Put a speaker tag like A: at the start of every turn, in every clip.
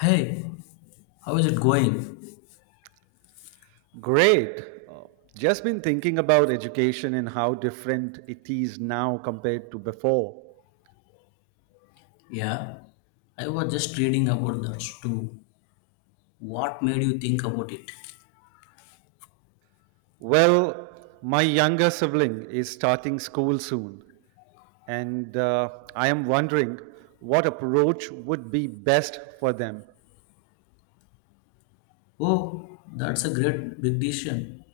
A: Hey, how is it going?
B: Great. Uh, Just been thinking about education and how different it is now compared to before.
A: Yeah, I was just reading about that too. What made you think about it?
B: Well, my younger sibling is starting school soon, and I am wondering what approach would be best for them.
A: Oh, that's a great big decision.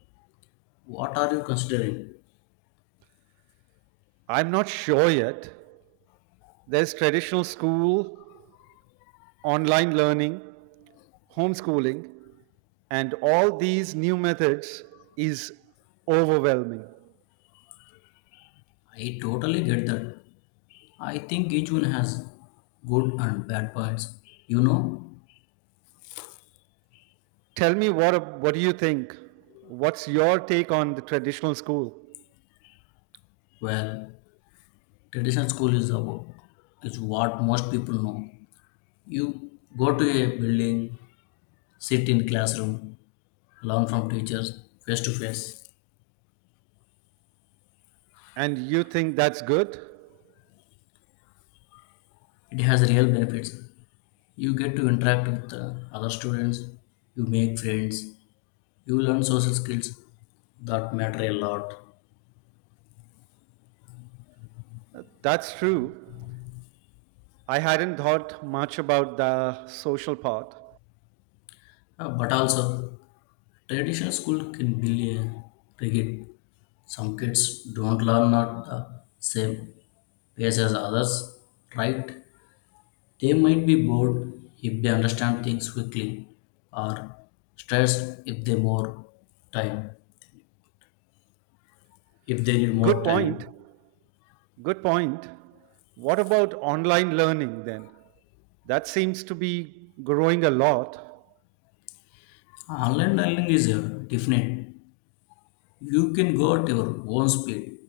A: What are you considering?
B: I'm not sure yet. There's traditional school, online learning, homeschooling, and all these new methods is overwhelming.
A: I totally get that. I think each one has good and bad parts. You know,
B: Tell me what do you think? What's your take on the traditional school?
A: well, traditional school is what most people know. You go to a building, sit in classroom, learn from teachers face to face.
B: And you think that's good?
A: It has real benefits. You get to interact with other students, you make friends, you learn social skills that matter a lot.
B: That's true. I hadn't thought much about the social part.
A: But also, traditional school can be rigid. Some kids don't learn at the same pace as others, right? They might be bored if they understand things quickly, or stressed time if they need more
B: Good point.
A: time.
B: Good point. What about online learning then? That seems to be growing a lot.
A: Online learning is different. You can go at your own speed.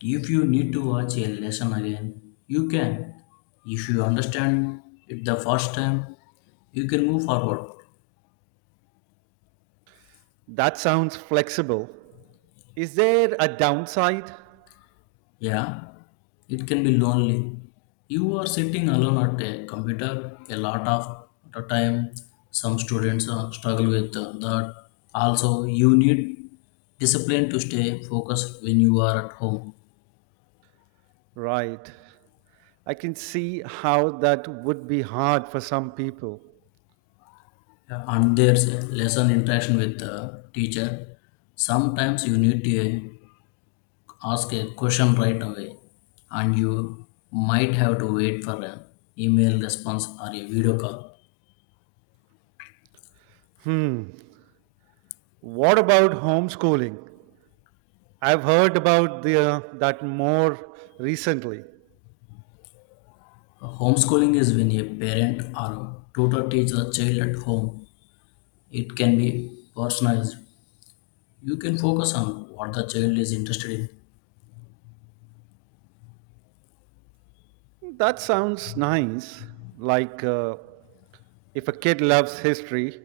A: If you need to watch a lesson again, you can. If you understand it the first time, you can move forward.
B: That sounds flexible. Is there a downside?
A: Yeah, it can be lonely. You are sitting alone at a computer a lot of the time. Some students struggle with that. Also, you need discipline to stay focused when you are at home.
B: Right. I can see how that would be hard for some people.
A: Yeah, and there's a lesson interaction with the teacher. Sometimes you need to ask a question right away, and you might have to wait for an email response or a video call.
B: Hmm. What about homeschooling? I've heard about that more recently.
A: Homeschooling is when a parent or tutor teaches a child at home. It can be personalized. You can focus on what the child is interested in.
B: That sounds nice. Like if a kid loves history,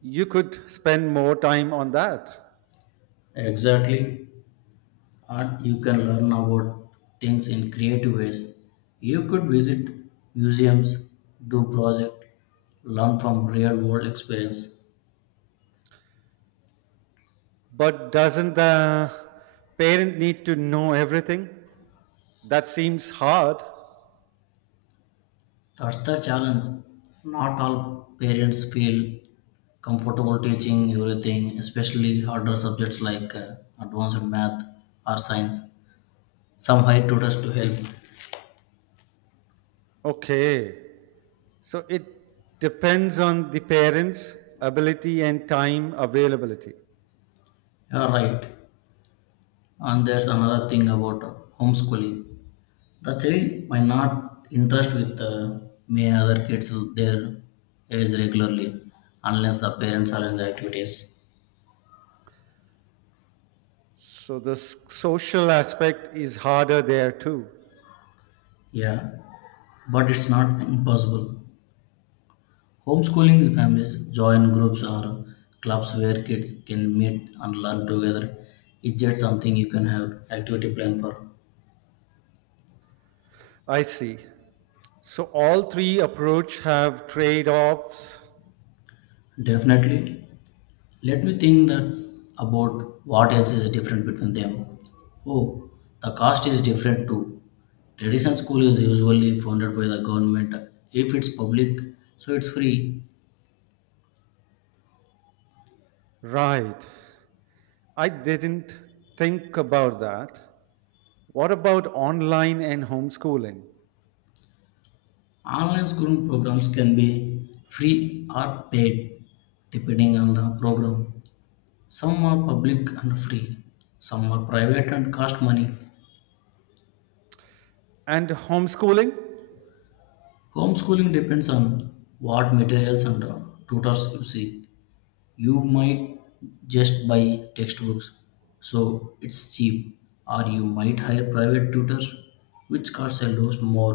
B: you could spend more time on that.
A: Exactly. Or you can learn about things in creative ways. You could visit museums, do projects, learn from real world experience.
B: But doesn't the parent need to know everything? That seems hard.
A: That's the challenge. Not all parents feel comfortable teaching everything, especially harder subjects like advanced math or science. Some hire tutors to help.
B: Okay. So it depends on the parents' ability and time availability.
A: You're right. And there's another thing about homeschooling. The child might not interest with may other kids with their age regularly unless the parents are in the activities.
B: So the social aspect is harder there too.
A: Yeah, but it's not impossible. Homeschooling families join groups or clubs where kids can meet and learn together. It's just something you can have activity plan for.
B: I see. So all three approach have trade-offs.
A: Definitely. Let me think that about what else is different between them. Oh, the cost is different too. Traditional school is usually funded by the government. If it's public, so it's free.
B: Right. I didn't think about that. What about online and homeschooling?
A: Online schooling programs can be free or paid depending on the program. Some are public and free, some are private and cost money.
B: And homeschooling?
A: Homeschooling depends on what materials and tutors you see. You might just buy textbooks so it's cheap, or you might hire private tutor which costs a lot more.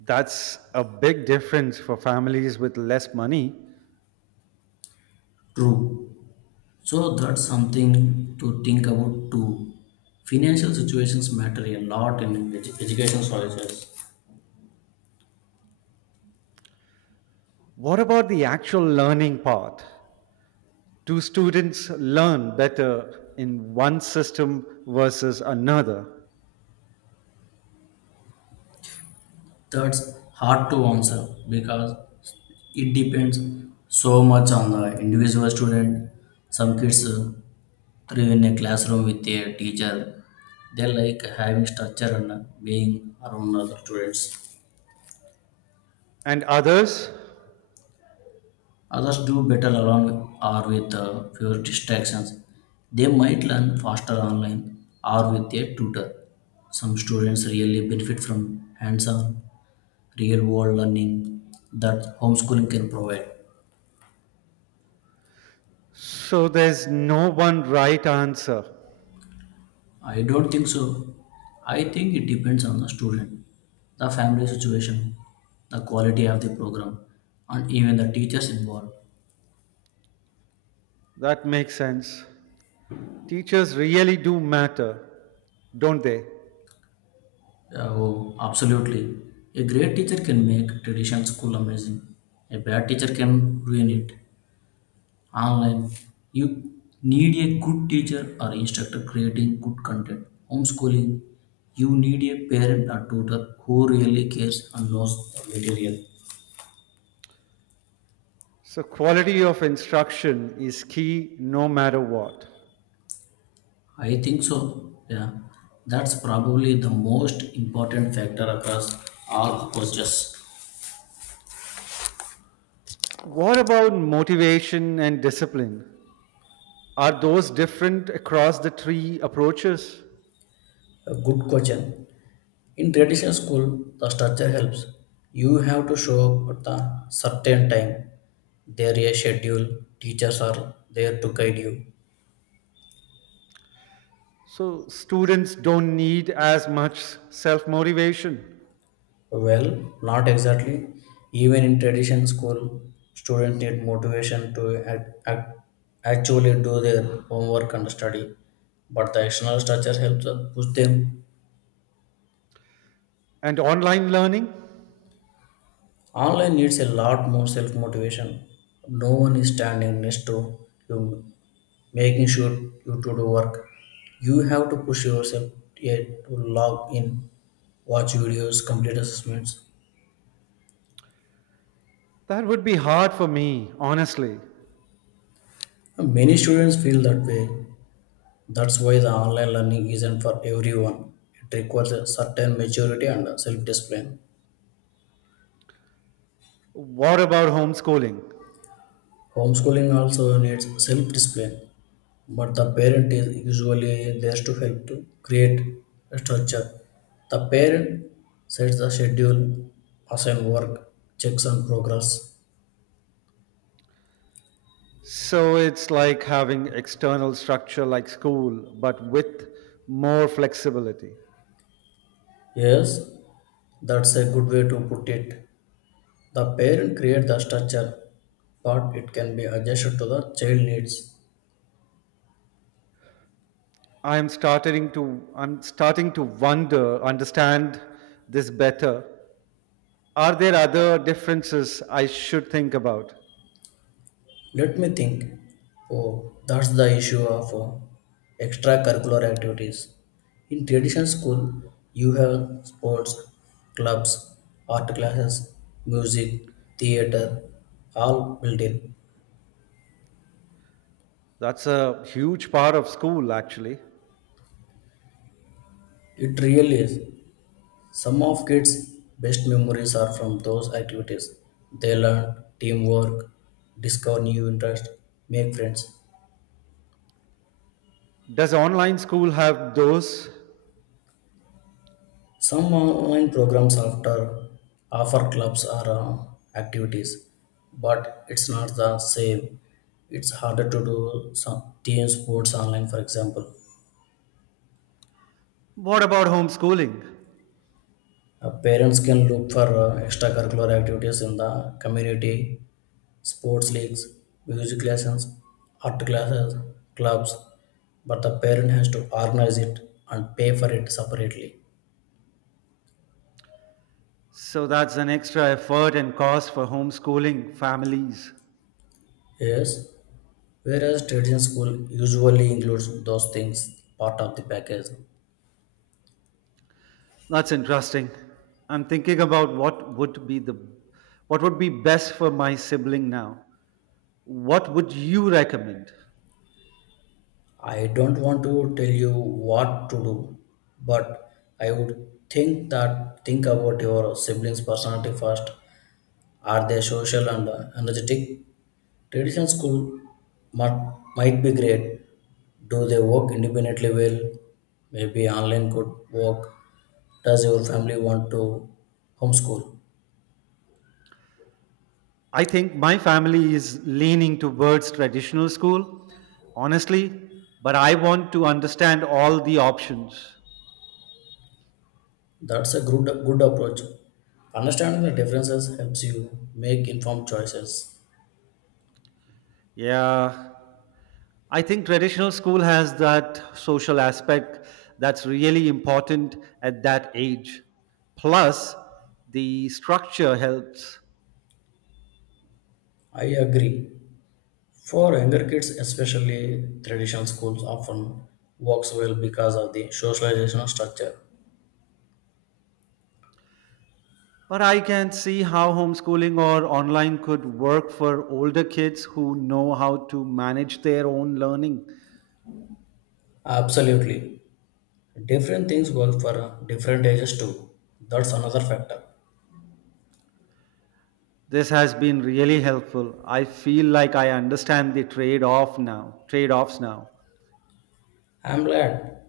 B: That's a big difference for families with less money.
A: True, so that's something to think about too. Financial situations matter a lot in education choices.
B: What about the actual learning part? Do students learn better in one system versus another?
A: That's hard to answer because it depends so much on the individual student. Some kids thrive in a classroom with a teacher. They like having structure and being around other students.
B: And others?
A: Others do better alone or with fewer distractions. They might learn faster online or with a tutor. Some students really benefit from hands on, real world learning that homeschooling can provide.
B: So there's no one right answer.
A: I don't think so. I think it depends on the student, the family situation, the quality of the program, and even the teachers involved.
B: That makes sense. Teachers really do matter, don't they?
A: Oh, absolutely. A great teacher can make traditional school amazing. A bad teacher can ruin it. Online, you need a good teacher or instructor creating good content. Homeschooling, you need a parent or tutor who really cares and knows the material.
B: So, quality of instruction is key no matter what.
A: I think so. Yeah, that's probably the most important factor across all coaches.
B: What about motivation and discipline? Are those different across the three approaches?
A: A good question. In traditional school, the structure helps. You have to show up at a certain time. There is a schedule. Teachers are there to guide you.
B: So, students don't need as much self motivation.
A: Well, not exactly. Even in traditional school, students need motivation to actually do their homework and study. But the external structure helps us push them.
B: And online learning?
A: Online needs a lot more self motivation. No one is standing next to you, making sure you to do work. You have to push yourself yet to log in, watch videos, complete assessments.
B: That would be hard for me, honestly.
A: Many students feel that way. That's why the online learning isn't for everyone. It requires a certain maturity and self discipline.
B: What about homeschooling?
A: Homeschooling also needs self discipline, but the parent is usually there to help to create a structure. The parent sets the schedule, assign work, checks on progress.
B: So it's like having external structure like school, but with more flexibility.
A: Yes, that's a good way to put it. The parent creates the structure, but it can be adjusted to the child needs.
B: I'm starting to understand this better. Are there other differences I should think about?
A: Let me think. Oh, that's the issue of extracurricular activities. In traditional school, you have sports, clubs, art classes, music, theater, all built in.
B: That's a huge part of school actually.
A: It really is. Some of kids' best memories are from those activities. They learn teamwork, discover new interests, make friends.
B: Does online school have those?
A: Some online programs after offer clubs or activities, but it's not the same. It's harder to do some team sports online, for example.
B: What about homeschooling?
A: Parents can look for extracurricular activities in the community, sports leagues, music lessons, art classes, clubs, but the parent has to organize it and pay for it separately.
B: So that's an extra effort and cost for homeschooling families.
A: Yes, whereas tradition school usually includes those things part of the package.
B: That's interesting. I'm thinking about what would be the what would be best for my sibling now. What would you recommend?
A: I don't want to tell you what to do, but I would think that think about your siblings' personality first. Are they social and energetic? Tradition school might, might be great. Do they work independently well? Maybe online could work. Does your family want to homeschool?
B: I think my family is leaning towards traditional school, honestly, but I want to understand all the options.
A: That's a good approach. Understanding the differences helps you make informed choices.
B: Yeah, I think traditional school has that social aspect that's really important at that age. Plus, the structure helps.
A: I agree. For younger kids, especially traditional schools often works well because of the socialization structure.
B: But I can see how homeschooling or online could work for older kids who know how to manage their own learning.
A: Absolutely. Different things work for different ages too. That's another factor.
B: This has been really helpful. I feel like I understand the trade-offs now.
A: I'm glad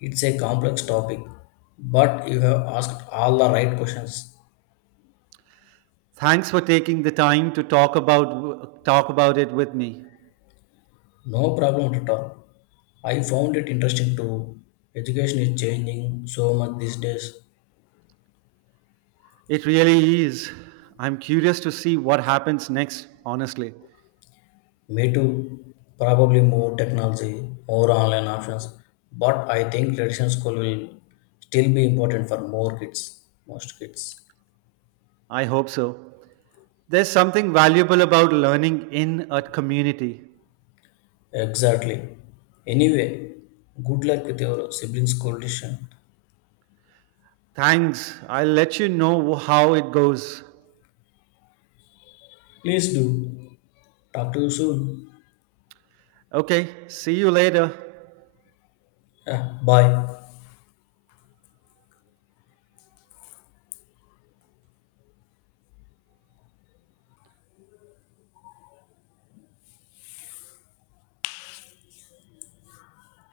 A: it's a complex topic, but you have asked all the right questions.
B: Thanks for taking the time to talk about it with me.
A: No problem at all. I found it interesting too. Education is changing so much these days.
B: It really is. I'm curious to see what happens next, honestly.
A: Me too. Probably more technology, more online options. But I think traditional school will still be important for most kids.
B: I hope so. There's something valuable about learning in a community.
A: Exactly. Anyway, good luck with your sibling's school decision.
B: Thanks. I'll let you know how it goes.
A: Please do. Talk to you soon.
B: Okay, see you later.
A: Yeah, bye.